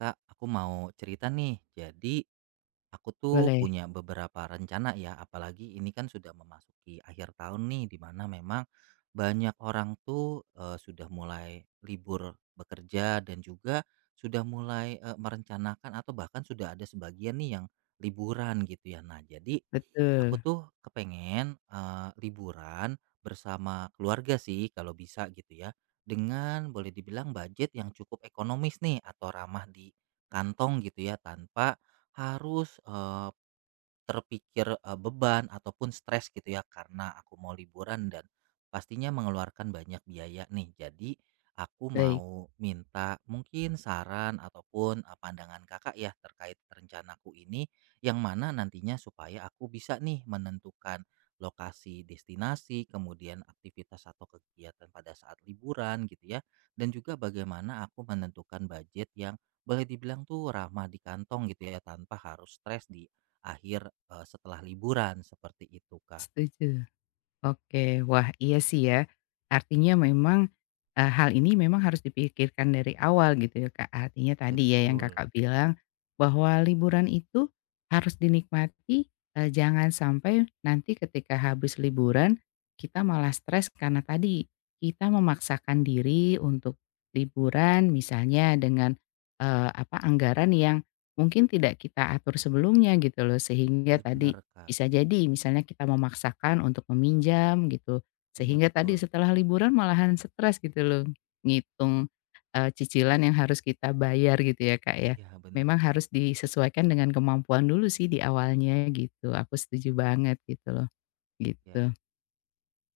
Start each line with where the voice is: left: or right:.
right: Kak, aku mau cerita nih. Jadi, aku tuh
left: Boleh,
right: punya beberapa rencana ya, apalagi ini kan sudah memasuki akhir tahun nih, di mana memang banyak orang tuh sudah mulai libur bekerja dan juga sudah mulai merencanakan atau bahkan sudah ada sebagian nih yang liburan gitu ya. Nah, jadi aku
left: betul.
right: tuh kepengen liburan bersama keluarga sih kalau bisa gitu ya, dengan boleh dibilang budget yang cukup ekonomis nih atau ramah di kantong gitu ya, tanpa harus, terpikir, beban ataupun stres gitu ya karena aku mau liburan dan pastinya mengeluarkan banyak biaya nih. Jadi aku
left: Baik,
right: mau minta mungkin saran ataupun, pandangan Kakak ya terkait rencanaku ini, yang mana nantinya supaya aku bisa nih menentukan lokasi destinasi, kemudian aktivitas atau kegiatan pada saat liburan gitu ya, dan juga bagaimana aku menentukan budget yang boleh dibilang tuh ramah di kantong gitu ya tanpa harus stres di akhir, setelah liburan seperti itu, Kak.
left: setuju. Oke, wah iya sih ya. Artinya memang, hal ini memang harus dipikirkan dari awal gitu ya, Kak. Artinya tadi ya yang
right: Betul,
left: Kakak bilang, bahwa liburan itu harus dinikmati, jangan sampai nanti ketika habis liburan, kita malah stres karena tadi, kita memaksakan diri untuk liburan misalnya dengan, anggaran yang mungkin tidak kita atur sebelumnya gitu loh. Sehingga tadi
right: bener, Kak.
left: bisa jadi misalnya kita memaksakan untuk meminjam gitu,
right: Iya
left: sehingga tadi
right: betul.
left: setelah liburan malahan stres gitu loh, ngitung, cicilan yang harus kita bayar gitu ya, Kak, ya.
right: Iya bener
left: Memang
right: banget.
left: harus disesuaikan dengan kemampuan dulu sih di awalnya gitu, aku setuju banget gitu loh,
right: Ya.
left: gitu.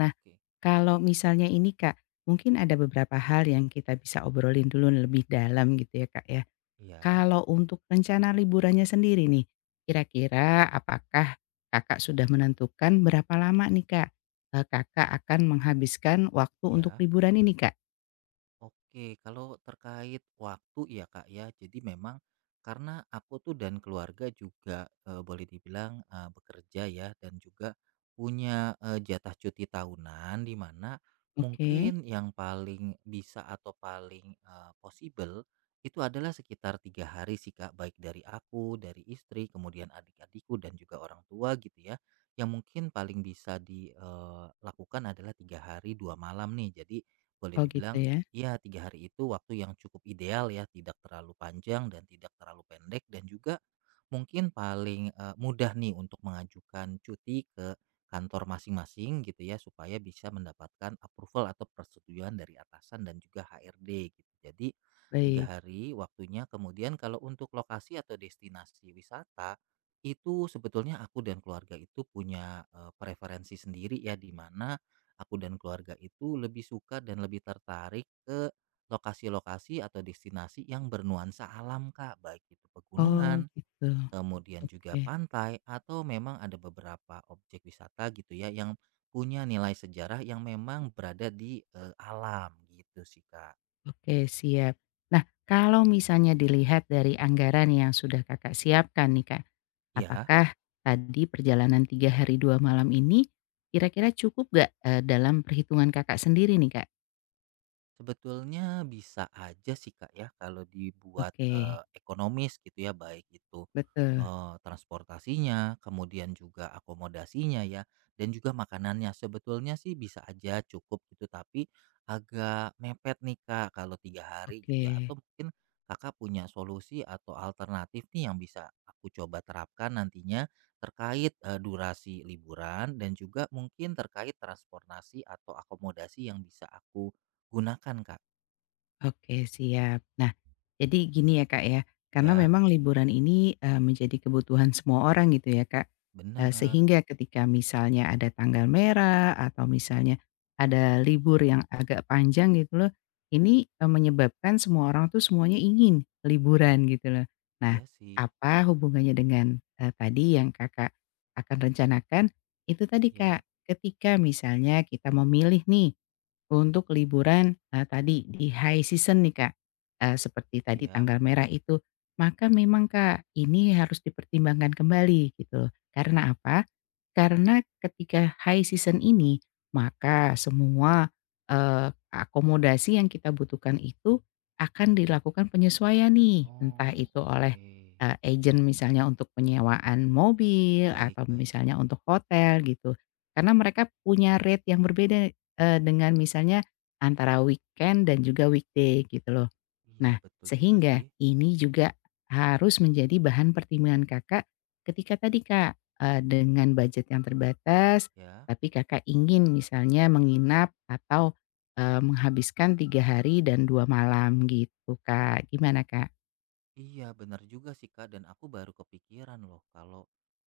left: Nah,
right: Oke.
left: kalau misalnya ini, Kak, mungkin ada beberapa hal yang kita bisa obrolin dulu lebih dalam gitu ya, Kak, ya.
right: Iya,
left: Kalau untuk rencana liburannya sendiri nih, kira-kira apakah Kakak sudah menentukan berapa lama nih Kak, Kakak akan menghabiskan waktu untuk
right: iya.
left: liburan ini Kak?
right: Oke, kalau terkait waktu ya Kak ya, jadi memang karena aku tuh dan keluarga juga boleh dibilang bekerja ya dan juga punya jatah cuti tahunan di mana
left: Oke.
right: mungkin yang paling bisa atau paling possible itu adalah sekitar tiga hari sih Kak, baik dari aku, dari istri, kemudian adik-adikku dan juga orang tua gitu ya. Yang mungkin paling bisa dilakukan adalah tiga hari dua malam nih. Jadi boleh
left: Oh gitu
right: dibilang
left: ya,
right: Iya, 3 hari itu waktu yang cukup ideal ya, tidak terlalu panjang dan tidak terlalu pendek dan juga mungkin paling, mudah nih untuk mengajukan cuti ke kantor masing-masing gitu ya, supaya bisa mendapatkan approval atau persetujuan dari atasan dan juga HRD gitu. Jadi 3
left: baik.
right: hari waktunya, kemudian kalau untuk lokasi atau destinasi wisata, itu sebetulnya aku dan keluarga itu punya, preferensi sendiri ya, di mana aku dan keluarga itu lebih suka dan lebih tertarik ke lokasi-lokasi atau destinasi yang bernuansa alam Kak, baik itu
left: Oh
right: pegunungan,
left: gitu,
right: kemudian juga
left: oke
right: pantai atau memang ada beberapa objek wisata gitu ya yang punya nilai sejarah yang memang berada di alam gitu sih Kak.
left: oke siap. Nah kalau misalnya dilihat dari anggaran yang sudah Kakak siapkan nih Kak,
right: Ya.
left: apakah tadi perjalanan 3 hari 2 malam ini kira-kira cukup gak dalam perhitungan Kakak sendiri nih Kak?
right: Sebetulnya bisa aja sih Kak ya kalau dibuat,
left: Oke.
right: ekonomis gitu ya baik itu,
left: Betul,
right: transportasinya kemudian juga akomodasinya ya dan juga makanannya sebetulnya sih bisa aja cukup gitu tapi agak mepet nih Kak kalau 3 hari
left: oke
right: gitu ya atau mungkin Kakak punya solusi atau alternatif nih yang bisa aku coba terapkan nantinya terkait, durasi liburan dan juga mungkin terkait transportasi atau akomodasi yang bisa aku gunakan, Kak.
left: oke siap. Nah, jadi gini ya Kak ya, karena
right: Ya,
left: memang liburan ini, menjadi kebutuhan semua orang gitu ya Kak,
right: benar.
left: sehingga ketika misalnya ada tanggal merah atau misalnya ada libur yang agak panjang gitu loh, ini, menyebabkan semua orang tuh semuanya ingin liburan gitu loh. Nah,
right: Iya sih.
left: apa hubungannya dengan, tadi yang Kakak akan rencanakan, itu tadi Kak,
right: Ya,
left: ketika misalnya kita memilih nih untuk liburan, tadi di high season nih Kak, seperti tadi
right: iya.
left: tanggal merah itu, maka memang Kak, ini harus dipertimbangkan kembali gitu. Karena apa? Karena ketika high season ini, maka semua, akomodasi yang kita butuhkan itu akan dilakukan penyesuaian nih, entah
right: Oh,
left: itu oleh,
right: oke.
left: agen misalnya untuk penyewaan mobil
right: Baik,
left: atau
right: baik.
left: misalnya untuk hotel gitu. Karena mereka punya rate yang berbeda dengan misalnya antara weekend dan juga weekday gitu loh.
right: Iya,
left: Nah,
right: betul juga sih.
left: sehingga ini juga harus menjadi bahan pertimbangan Kakak ketika tadi Kak, dengan budget yang terbatas,
right: Ya.
left: tapi Kakak ingin misalnya menginap atau, menghabiskan 3 hari dan 2 malam gitu Kak. Gimana Kak?
right: Iya, benar juga sih, Kak, dan aku baru kepikiran loh kalau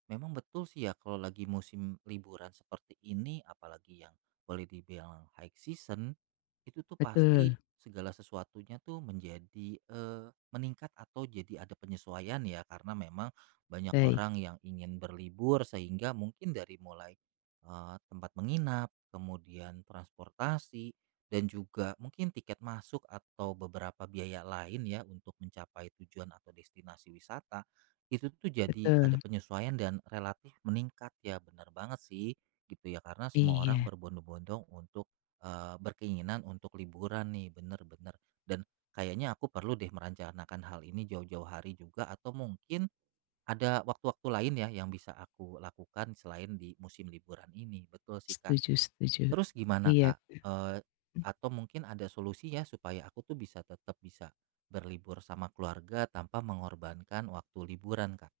right: memang betul sih ya kalau lagi musim liburan seperti ini apalagi yang boleh dibilang high season itu tuh pasti
left: Betul,
right: segala sesuatunya tuh menjadi meningkat atau jadi ada penyesuaian ya karena memang banyak
left: baik,
right: orang yang ingin berlibur sehingga mungkin dari mulai tempat menginap, kemudian transportasi dan juga mungkin tiket masuk atau beberapa biaya lain ya untuk mencapai tujuan atau destinasi wisata, itu tuh jadi ada
left: betul.
right: penyesuaian dan relatif meningkat ya, benar banget sih gitu ya karena semua orang
left: Iya,
right: berbondong-bondong untuk, berkeinginan untuk liburan nih, bener bener. Dan kayaknya aku perlu deh merencanakan hal ini jauh-jauh hari juga atau mungkin ada waktu-waktu lain ya yang bisa aku lakukan selain di musim liburan ini, betul sih, Kak.
left: setuju setuju.
right: Terus gimana,
left: Iya.
right: Kak? Eee, atau mungkin ada solusi ya supaya aku tuh bisa tetap bisa berlibur sama keluarga tanpa mengorbankan waktu liburan, Kak?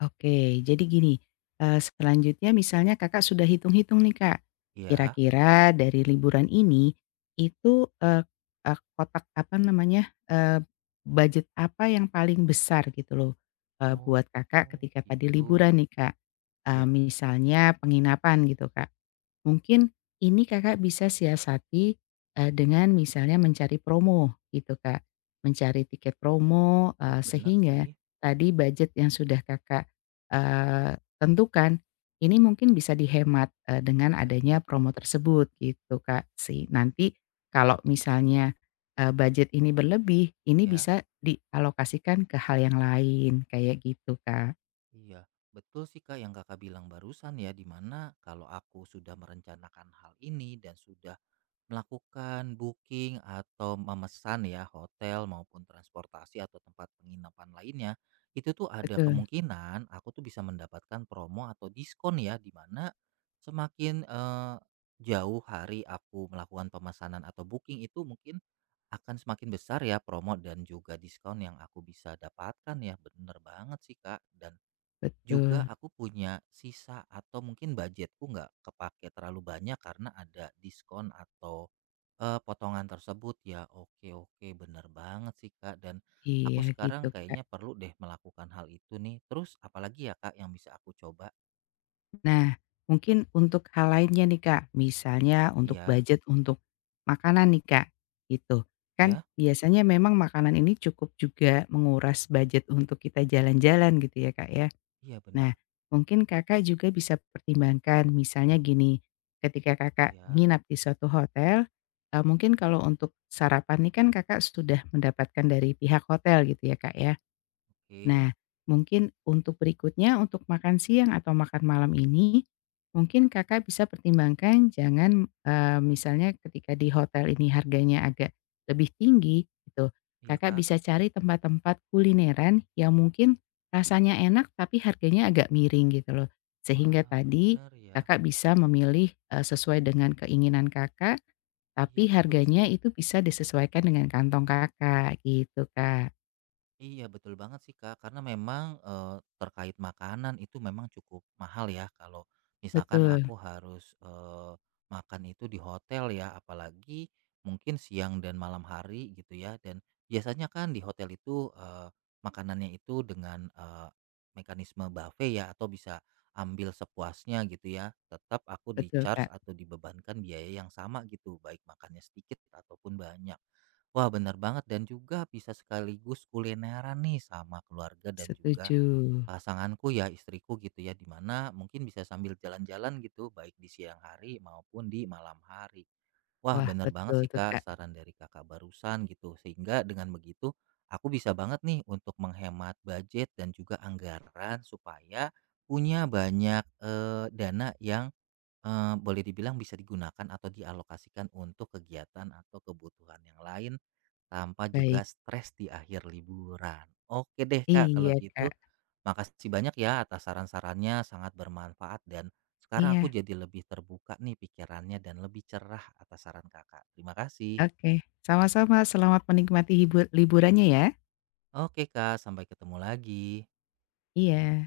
left: Oke, jadi gini, selanjutnya misalnya Kakak sudah hitung-hitung nih Kak,
right: Iya.
left: kira-kira dari liburan ini, itu, eee eee, kotak apa namanya, budget apa yang paling besar gitu loh,
right: Oh,
left: buat Kakak
right: oh,
left: ketika tadi
right: gitu.
left: liburan nih Kak,
right: Iya.
left: misalnya penginapan gitu Kak. Mungkin ini Kakak bisa siasati, dengan misalnya mencari promo gitu Kak, mencari tiket promo,
right: Wah, bener
left: sehingga
right: sih.
left: tadi budget yang sudah Kakak tentukan, ini mungkin bisa dihemat, dengan adanya
right: Baik.
left: promo tersebut gitu Kak sih. Nanti kalau misalnya, budget ini berlebih, ini
right: Ya.
left: bisa dialokasikan ke hal yang lain, kayak gitu Kak.
right: Iya. Betul sih, Kak, yang Kakak bilang barusan ya, di mana kalau aku sudah merencanakan hal ini dan sudah melakukan booking atau memesan ya hotel maupun transportasi atau tempat penginapan lainnya, itu tuh ada
left: Betul
right: kemungkinan aku tuh bisa mendapatkan promo atau diskon ya di mana semakin jauh hari aku melakukan pemesanan atau booking itu mungkin akan semakin besar ya promo dan juga diskon yang aku bisa dapatkan ya. Bener banget sih Kak dan juga
left: betul.
right: aku punya sisa atau mungkin budgetku nggak kepake terlalu banyak karena ada diskon atau, potongan tersebut ya. Oke, oke, bener banget sih, Kak, dan aku
left: Iya
right: sekarang
left: gitu Kak.
right: kayaknya perlu deh melakukan hal itu nih. Terus apalagi ya, Kak, yang bisa aku coba?
left: Nah, mungkin untuk hal lainnya nih Kak, misalnya untuk
right: Iya,
left: budget untuk makanan nih Kak, gitu. Kan
right: iya,
left: biasanya memang makanan ini cukup juga menguras budget untuk kita jalan-jalan gitu ya Kak ya.
right: iya,
left: Nah,
right: bener.
left: mungkin Kakak juga bisa pertimbangkan misalnya gini, ketika Kakak
right: Iya,
left: nginap di suatu hotel, mungkin kalau untuk sarapan nih kan Kakak sudah mendapatkan dari pihak hotel gitu ya, Kak, ya.
right: oke.
left: Nah, mungkin untuk berikutnya, untuk makan siang atau makan malam ini, mungkin Kakak bisa pertimbangkan jangan, misalnya ketika di hotel ini harganya agak lebih tinggi gitu,
right: Iya,
left: Kakak
right: Kak.
left: bisa cari tempat-tempat kulineran yang mungkin rasanya enak tapi harganya agak miring gitu loh. Sehingga
right: Wah,
left: tadi
right: bener ya.
left: Kakak bisa memilih, sesuai dengan keinginan Kakak,
right: Iya,
left: tapi
right: betul sih.
left: harganya itu bisa disesuaikan dengan kantong Kakak gitu, Kak.
right: Iya betul banget sih Kak, karena memang, terkait makanan itu memang cukup mahal ya kalau misalkan
left: Betul
right: aku harus, makan itu di hotel ya, apalagi mungkin siang dan malam hari gitu ya, dan biasanya kan di hotel itu, makanannya itu dengan, mekanisme buffet ya atau bisa ambil sepuasnya gitu ya, tetap aku
left: betul,
right: di-charge
left: Kak.
right: atau dibebankan biaya yang sama gitu, baik makannya sedikit ataupun banyak. Wah, benar banget dan juga bisa sekaligus kulineran nih sama keluarga dan juga
left: Setuju.
right: pasanganku ya, istriku gitu ya, di mana mungkin bisa sambil jalan-jalan gitu, baik di siang hari maupun di malam hari. Wah,
left: Wah,
right: benar banget
left: betul
right: sih
left: tuh,
right: Kak,
left: Kak.
right: saran dari Kakak barusan gitu. Sehingga dengan begitu aku bisa banget nih untuk menghemat budget dan juga anggaran supaya punya banyak dana yang boleh dibilang bisa digunakan atau dialokasikan untuk kegiatan atau kebutuhan yang lain tanpa juga
left: Baik.
right: stres di akhir liburan. Oke deh Kak, kalau
left: Iya,
right: gitu
left: Kak.
right: makasih banyak ya atas saran-sarannya sangat bermanfaat dan sekarang aku
left: Iya,
right: jadi lebih terbuka nih pikirannya dan lebih cerah atas saran Kakak. Terima kasih.
left: oke. Sama-sama, selamat menikmati hibu liburannya ya.
right: Oke Kak, sampai ketemu lagi.
left: Iya.